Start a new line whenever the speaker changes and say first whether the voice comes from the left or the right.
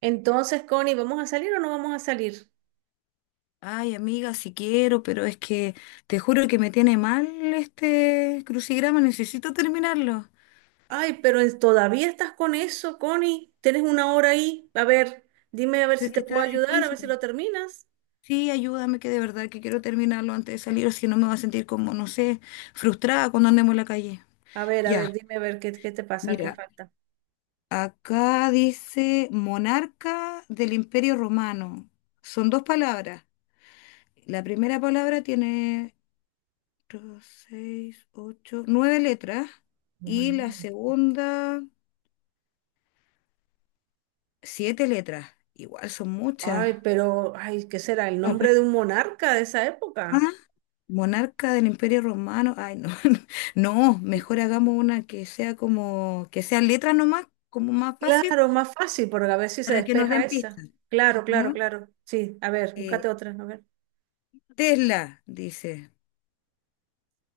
right: Entonces, Connie, ¿vamos a salir o no vamos a salir?
left: Ay, amiga, si quiero, pero es que te juro que me tiene mal este crucigrama, necesito terminarlo.
right: Ay, pero es- todavía estás con eso, Connie. Tienes una hora ahí. A ver, dime a ver
left: Pero
right: si
left: es
right: te
left: que
right: puedo
left: está
right: ayudar, a ver si
left: difícil.
right: lo terminas.
left: Sí, ayúdame, que de verdad que quiero terminarlo antes de salir, o si no me va a sentir como, no sé, frustrada cuando andemos en la calle.
right: A ver,
left: Ya,
right: dime a ver qué te pasa, qué
left: mira,
right: falta.
left: acá dice monarca del Imperio Romano. Son dos palabras. La primera palabra tiene dos, seis, ocho, nueve letras. Y la
right: Monarca.
left: segunda. Siete letras, igual son muchas.
right: Ay, pero, ay, ¿qué será? ¿El
left: No,
right: nombre
left: pero
right: de un monarca de esa
left: más,
right: época?
left: monarca del Imperio Romano, ay no, no, mejor hagamos una que sea como, que sea letra nomás, como más fácil,
right: Claro, más fácil, porque a ver si se
left: para que nos
right: despeja
left: den
right: esa.
left: pistas,
right: Claro,
left: ¿o no?
right: claro, claro. Sí, a ver,
left: Eh,
right: búscate otra, a ver.
left: Tesla, dice,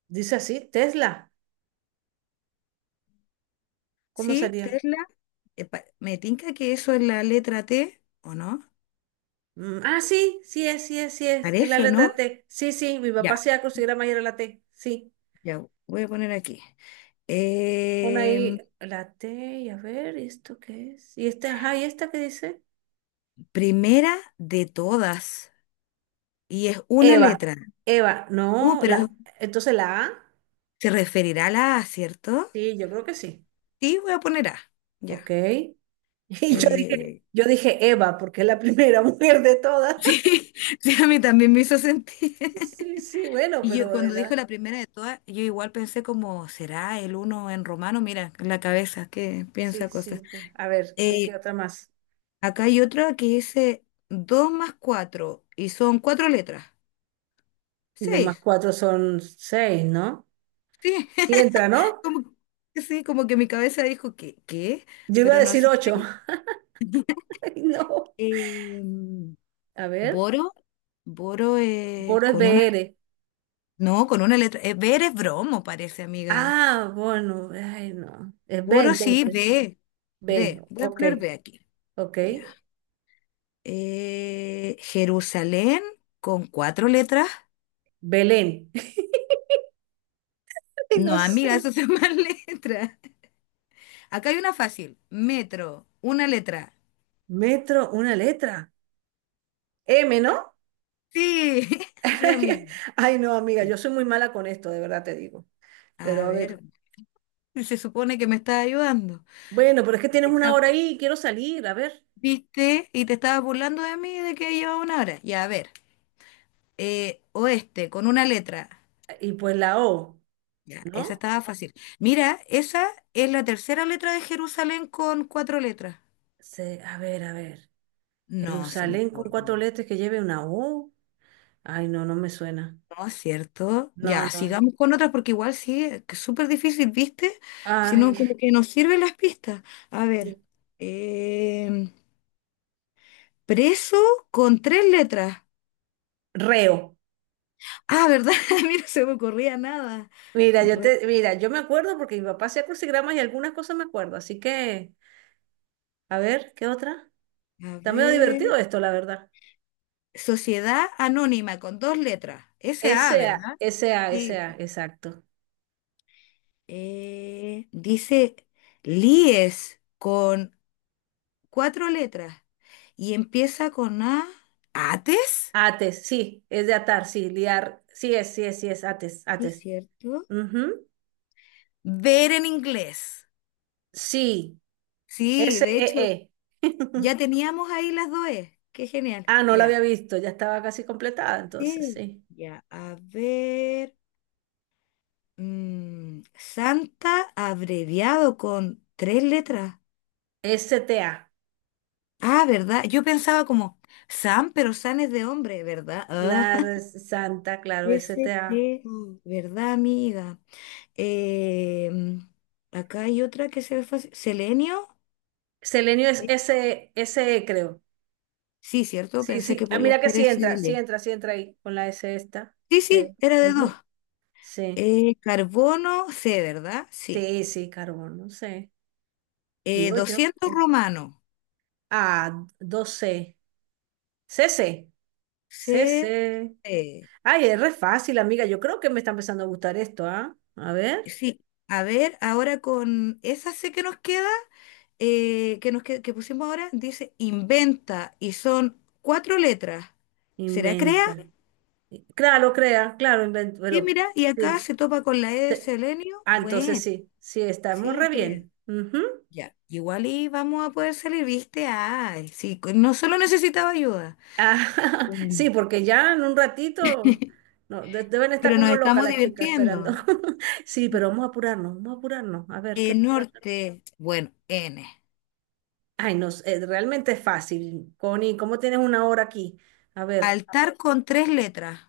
right: Dice así, Tesla. ¿Cómo
left: ¿sí?
right: sería?
left: Tesla, me tinca que eso es la letra T, ¿o no?
right: Mm, ah, sí, sí es, sí es, sí es. Es
left: ¿Parece
right: la
left: o no?
right: letra T. Sí, sí, mi papá
left: Ya,
right: se acostumbraba a ir a la T. Sí.
left: ya, voy a poner aquí.
right: Pon ahí
left: Em,
right: la T y a ver, ¿y esto qué es? ¿Y esta, ajá, ¿y esta qué dice?
left: primera de todas, y es una
right: Eva.
left: letra.
right: Eva.
left: No,
right: No,
left: pero es
right: la, entonces la A.
left: se referirá a la A, ¿cierto?
right: Sí, yo creo que sí.
left: Sí, voy a poner A.
right: Ok.
left: Ya.
right: Y yo dije,
left: Eh,
right: yo dije Eva, porque es la primera mujer de todas.
left: sí, sí, a mí también me hizo sentir.
right: Sí, sí, bueno,
left: Y yo
right: pero
left: cuando
right: era.
left: dijo la primera de todas, yo igual pensé como, ¿será el uno en romano? Mira, en la cabeza, que
right: Sí,
left: piensa cosas.
right: sí. A ver, ¿qué
left: Eh,
right: otra más?
left: acá hay otra que dice 2 más 4 y son cuatro letras.
right: Y dos más
left: Seis.
right: cuatro son seis, ¿no?
left: Sí,
right: Sí entra, ¿no?
left: como, sí, como que mi cabeza dijo, que ¿Qué?
right: Yo iba a
left: Pero no,
right: decir
left: sí.
right: ocho.
left: sí.
right: No.
left: Em,
right: A ver,
left: ¿boro? Boro es
right: Bora es
left: con una.
right: BR.
left: No, con una letra. Ver es bromo, parece, amiga.
right: Ah, bueno, ay, no. Es B
left: Boro sí,
right: entonces.
left: B.
right: B,
left: B. Voy a
right: ok,
left: poner B aquí.
right: ok.
left: Ya. Jerusalén con cuatro letras.
right: Belén. Ay,
left: No,
right: no
left: amiga,
right: sé.
left: eso son más letras. Acá hay una fácil. Metro, una letra.
right: Metro, una letra. M, ¿no?
left: Sí, sí, amiga.
right: Ay, no, amiga,
left: Ya.
right: yo soy muy mala con esto, de verdad te digo.
left: A
right: Pero a
left: ver,
right: ver.
left: se supone que me estás ayudando.
right: Bueno, pero es que tienes una
left: Está-
right: hora ahí y quiero salir, a ver.
left: Viste y te estabas burlando de mí de que llevaba una hora. Ya, a ver. Oeste, con una letra.
right: Y pues la O,
left: Ya, esa
right: ¿no?
left: estaba fácil. Mira, esa es la tercera letra de Jerusalén con cuatro letras.
right: Se- a ver, a ver.
left: No se me
right: Jerusalén con
left: ocurre.
right: cuatro
left: No
right: letras que lleve una O. Ay, no, no me suena.
left: es cierto.
right: No,
left: Ya,
right: no.
left: sigamos con otras porque igual sí, es que es súper difícil, ¿viste? Si no,
right: Ay.
left: como que nos sirven las pistas. A ver, em, preso con tres letras.
right: Reo.
left: Ah, ¿verdad? Mira, se me ocurría nada.
right: Mira, yo
left: Re-
right: te, mira, yo me acuerdo porque mi papá hacía crucigramas y algunas cosas me acuerdo. Así que, a ver, ¿qué otra?
left: a
right: Está medio
left: ver,
right: divertido esto, la verdad.
left: sociedad anónima con dos letras. S
right: S,
left: A ¿verdad?
right: s a s
left: Sí.
right: a, exacto.
left: Dice Lies con cuatro letras y empieza con A. ¿Ates?
right: Ates, sí, es de atar, sí, liar. Sí es, sí es, sí es, ates,
left: Sí,
right: ates.
left: cierto.
right: Ujú.
left: Ver en inglés.
right: Sí, e.
left: Sí, de hecho, ya teníamos ahí las dos E. Qué genial.
right: Ah, no la había
left: Ya.
right: visto, ya estaba casi completada, entonces,
left: Sí.
right: sí.
left: Ya, a ver. Santa abreviado con tres letras.
right: S t a.
left: Ah, ¿verdad? Yo pensaba como Sam, pero San es de hombre, ¿verdad? Ah.
right: Claro, es Santa, claro, s t a.
left: ST, Mm. ¿Verdad, amiga? Em, acá hay otra que se ve fácil. ¿Selenio?
right: Selenio es
left: ¿Eh?
right: S, E, s e creo.
left: Sí, ¿cierto?
right: Sí,
left: Pensé
right: sí.
left: que
right: Ah,
left: podía
right: mira que
left: ser
right: sí
left: S
right: entra, sí
left: L.
right: entra, sí entra ahí con la S esta.
left: Sí,
right: Sí.
left: sí, era de dos.
right: Ujú. Sí,
left: Carbono, C, ¿verdad? Sí.
right: sí, carbono, sí. Digo yo.
left: 200
right: Sí.
left: romano,
right: Ah, dos C, CC.
left: C,
right: CC.
left: C.
right: Ay, es re fácil, amiga. Yo creo que me está empezando a gustar esto, ¿ah? A ver.
left: Sí. A ver, ahora con esa C que nos queda, que pusimos ahora, dice inventa y son cuatro letras. ¿Será crea?
right: Inventa. Claro, crea, claro, inventa.
left: Sí,
right: Pero,
left: mira, y acá
right: sí.
left: se topa con la E de
right: Te-
left: selenio.
right: ah, entonces
left: Bueno,
right: sí, sí, estamos
left: sí,
right: re
left: creo.
right: bien. Ujú.
left: Ya, igual y vamos a poder salir, ¿viste? Ay, sí, no solo necesitaba ayuda.
right: Ah, sí,
left: Mm.
right: porque ya en un ratito no, de- deben estar
left: Pero nos
right: como locas
left: estamos
right: las chicas esperando.
left: divirtiendo.
right: Sí, pero vamos a apurarnos, vamos a apurarnos. A ver,
left: Eh,
right: ¿qué?
left: norte, bueno, N.
right: Ay, no, realmente es fácil. Connie, ¿cómo tienes una hora aquí? A ver,
left: Altar con tres letras.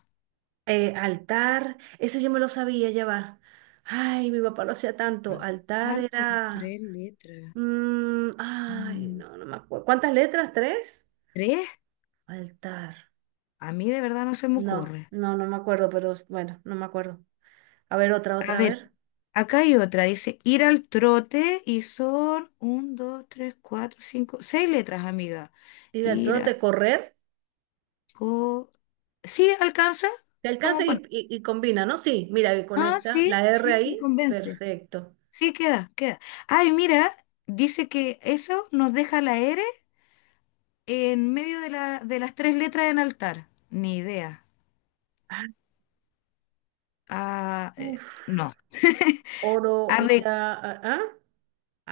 right: altar, eso yo me lo sabía llevar. Ay, mi papá lo hacía tanto. Altar
left: Altar con
right: era...
left: tres letras.
right: Mm, ay,
left: Mm,
right: no, no me acuerdo. ¿Cuántas letras? ¿Tres?
left: ¿Tres?
right: Altar.
left: A mí de verdad no se me
right: No,
left: ocurre.
right: no, no me acuerdo, pero bueno, no me acuerdo. A ver, otra,
left: A
right: otra, a
left: ver,
right: ver.
left: acá hay otra, dice ir al trote y son un, dos, tres, cuatro, cinco, seis letras, amiga.
right: Ir al trote,
left: Iraco.
right: correr.
left: Sí, alcanza.
right: Te
left: Vamos
right: alcanza
left: a poner.
right: y combina, ¿no? Sí, mira, y con
left: Ah,
right: esta,
left: sí,
right: la R
left: sí, me
right: ahí,
left: convence.
right: perfecto.
left: Sí, queda, queda. Ay, mira, dice que eso nos deja la R en medio de las tres letras en altar. Ni idea.
right: Ah,
left: Ah,
right: uf.
left: no.
right: Oro, ir
left: Arre-
right: a-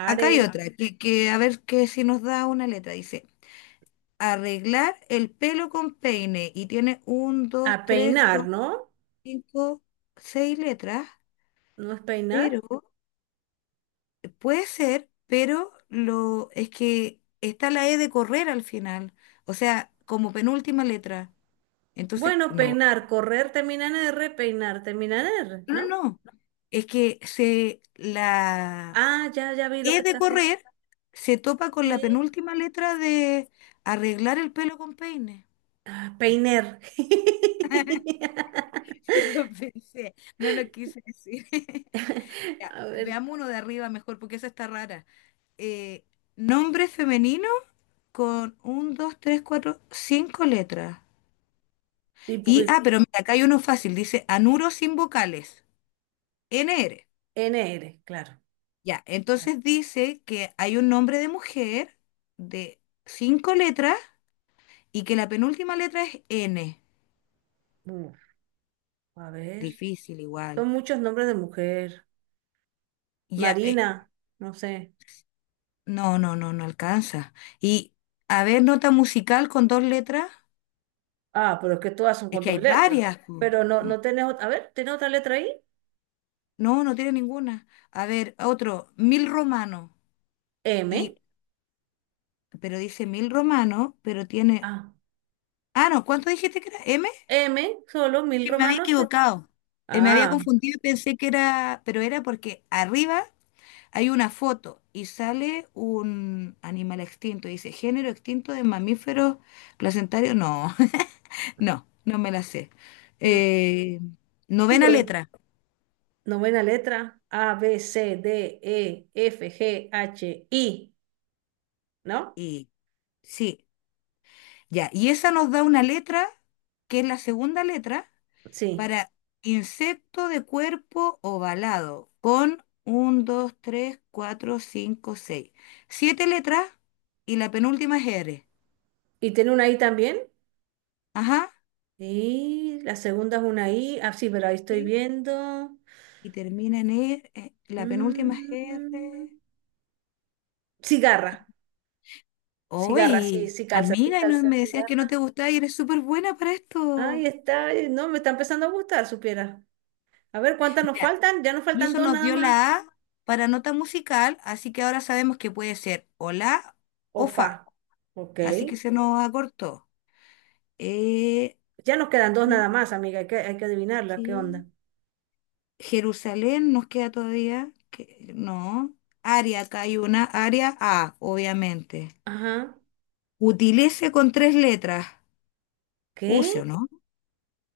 left: Acá hay
right: are,
left: otra, que a ver que si nos da una letra. Dice, arreglar el pelo con peine. Y tiene un,
right: a
left: dos, tres,
right: peinar,
left: cuatro,
right: ¿no?
left: cinco, seis letras.
right: ¿No es
left: Pero
right: peinar?
left: Puede ser, pero lo es que está la E de correr al final, o sea, como penúltima letra. Entonces,
right: Bueno,
left: no.
right: peinar, correr termina en R, peinar termina en R,
left: No,
right: ¿no?
left: no, no. Es que se la
right: Ah, ya, ya vi lo que
left: E de
right: estás haciendo.
left: correr se topa con la
right: Sí.
left: penúltima letra de arreglar el pelo con peine.
right: Ah, peiner.
left: Sí lo pensé, no lo quise decir. Ya,
right: A ver,
left: veamos uno de arriba mejor, porque esa está rara. Eh, nombre femenino con un, dos, tres, cuatro, cinco letras.
right: tipo
left: Y, ah, pero mira, acá hay uno fácil, dice anuro sin vocales, NR.
right: NR, claro.
left: Ya,
right: Claro.
left: entonces dice que hay un nombre de mujer de cinco letras y que la penúltima letra es N.
right: Uf, a ver,
left: Difícil igual.
right: son muchos nombres de mujer.
left: Ya,
right: Marina, no sé.
left: no, no, no, no alcanza. Y, a ver, nota musical con dos letras.
right: Ah, pero es que todas son
left: Es
right: con
left: que hay
right: dos letras.
left: varias.
right: Pero no, no tenés otra. A ver, ¿tenés otra letra ahí?
left: No, no tiene ninguna. A ver, otro, mil romano.
right: M.
left: Y, pero dice mil romano, pero tiene.
right: Ah,
left: Ah, no, ¿cuánto dijiste que era?
right: M, solo mil
left: Sí, me había
right: romanos. Eh.
left: equivocado. Me había
right: Ah,
left: confundido y pensé que era, pero era porque arriba hay una foto y sale un animal extinto. Dice, género extinto de mamíferos placentarios. No, no, no me la sé.
right: mm,
left: Eh,
right: sí,
left: novena
right: porque
left: letra.
right: novena letra. A, B, C, D, E, F, G, H, I, ¿no?
left: Y sí, ya. Y esa nos da una letra que es la segunda letra.
right: Sí.
left: Para insecto de cuerpo ovalado, con 1, dos, tres, cuatro, cinco, seis, siete letras y la penúltima es R.
right: ¿Y tiene una I también?
left: Ajá.
right: Y la segunda es una I. Ah, sí, pero ahí estoy
left: Sí,
right: viendo.
left: y termina en R. La penúltima es R.
right: Mm, cigarra. Cigarra, sí,
left: Oye,
right: sí
left: amiga, y no
right: calza,
left: me decías que no te
right: cigarra.
left: gustaba y eres súper buena para
right: Ahí
left: esto.
right: está, no, me está empezando a gustar, supiera. A ver, ¿cuántas nos
left: Mira,
right: faltan? Ya nos
left: y
right: faltan
left: eso
right: dos
left: nos
right: nada
left: dio
right: más.
left: la A para nota musical, así que ahora sabemos que puede ser o la o
right: Ofa, fa.
left: fa.
right: Ok.
left: Así que se nos acortó. Eh,
right: Ya nos quedan dos nada más, amiga. Hay que adivinarla. ¿Qué onda?
left: Sí. Jerusalén nos queda todavía, que, no. Área, acá hay una área A, obviamente.
right: Ajá.
left: Utilice con tres letras.
right: ¿Qué?
left: Use, ¿o no?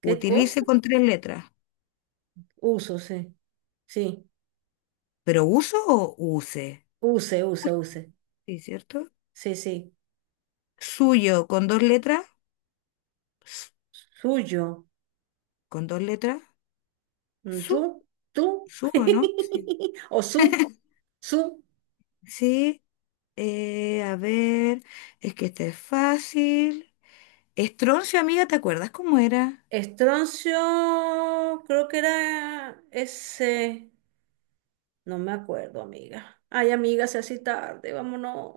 right: ¿Qué
left: Utilice
right: cosa?
left: con tres letras.
right: Uso, sí. Sí.
left: ¿Pero uso o use?
right: Use, use, use.
left: Sí, ¿cierto?
right: Sí, sí.
left: Suyo con dos letras. s-
right: Suyo.
left: Con dos letras.
right: Mm,
left: Su,
right: tú, tú.
left: su, ¿o no? Sí.
right: O su, su.
left: Sí, a ver, es que este es fácil. Estroncio, amiga, ¿te acuerdas cómo era?
right: Estroncio, creo que era ese. No me acuerdo, amiga. Ay, amiga, se hace tarde, vámonos.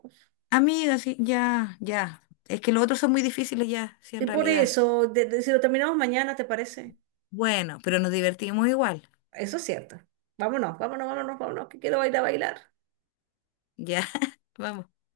left: Amiga, sí, ya, ya. Es que los otros son muy difíciles ya, sí,
right: Y
left: en
right: por
left: realidad.
right: eso, de- si lo terminamos mañana, ¿te parece?
left: Bueno, pero nos divertimos igual.
right: Eso es cierto. Vámonos, vámonos, vámonos, vámonos, que quiero bailar, bailar.
left: Ya, vamos.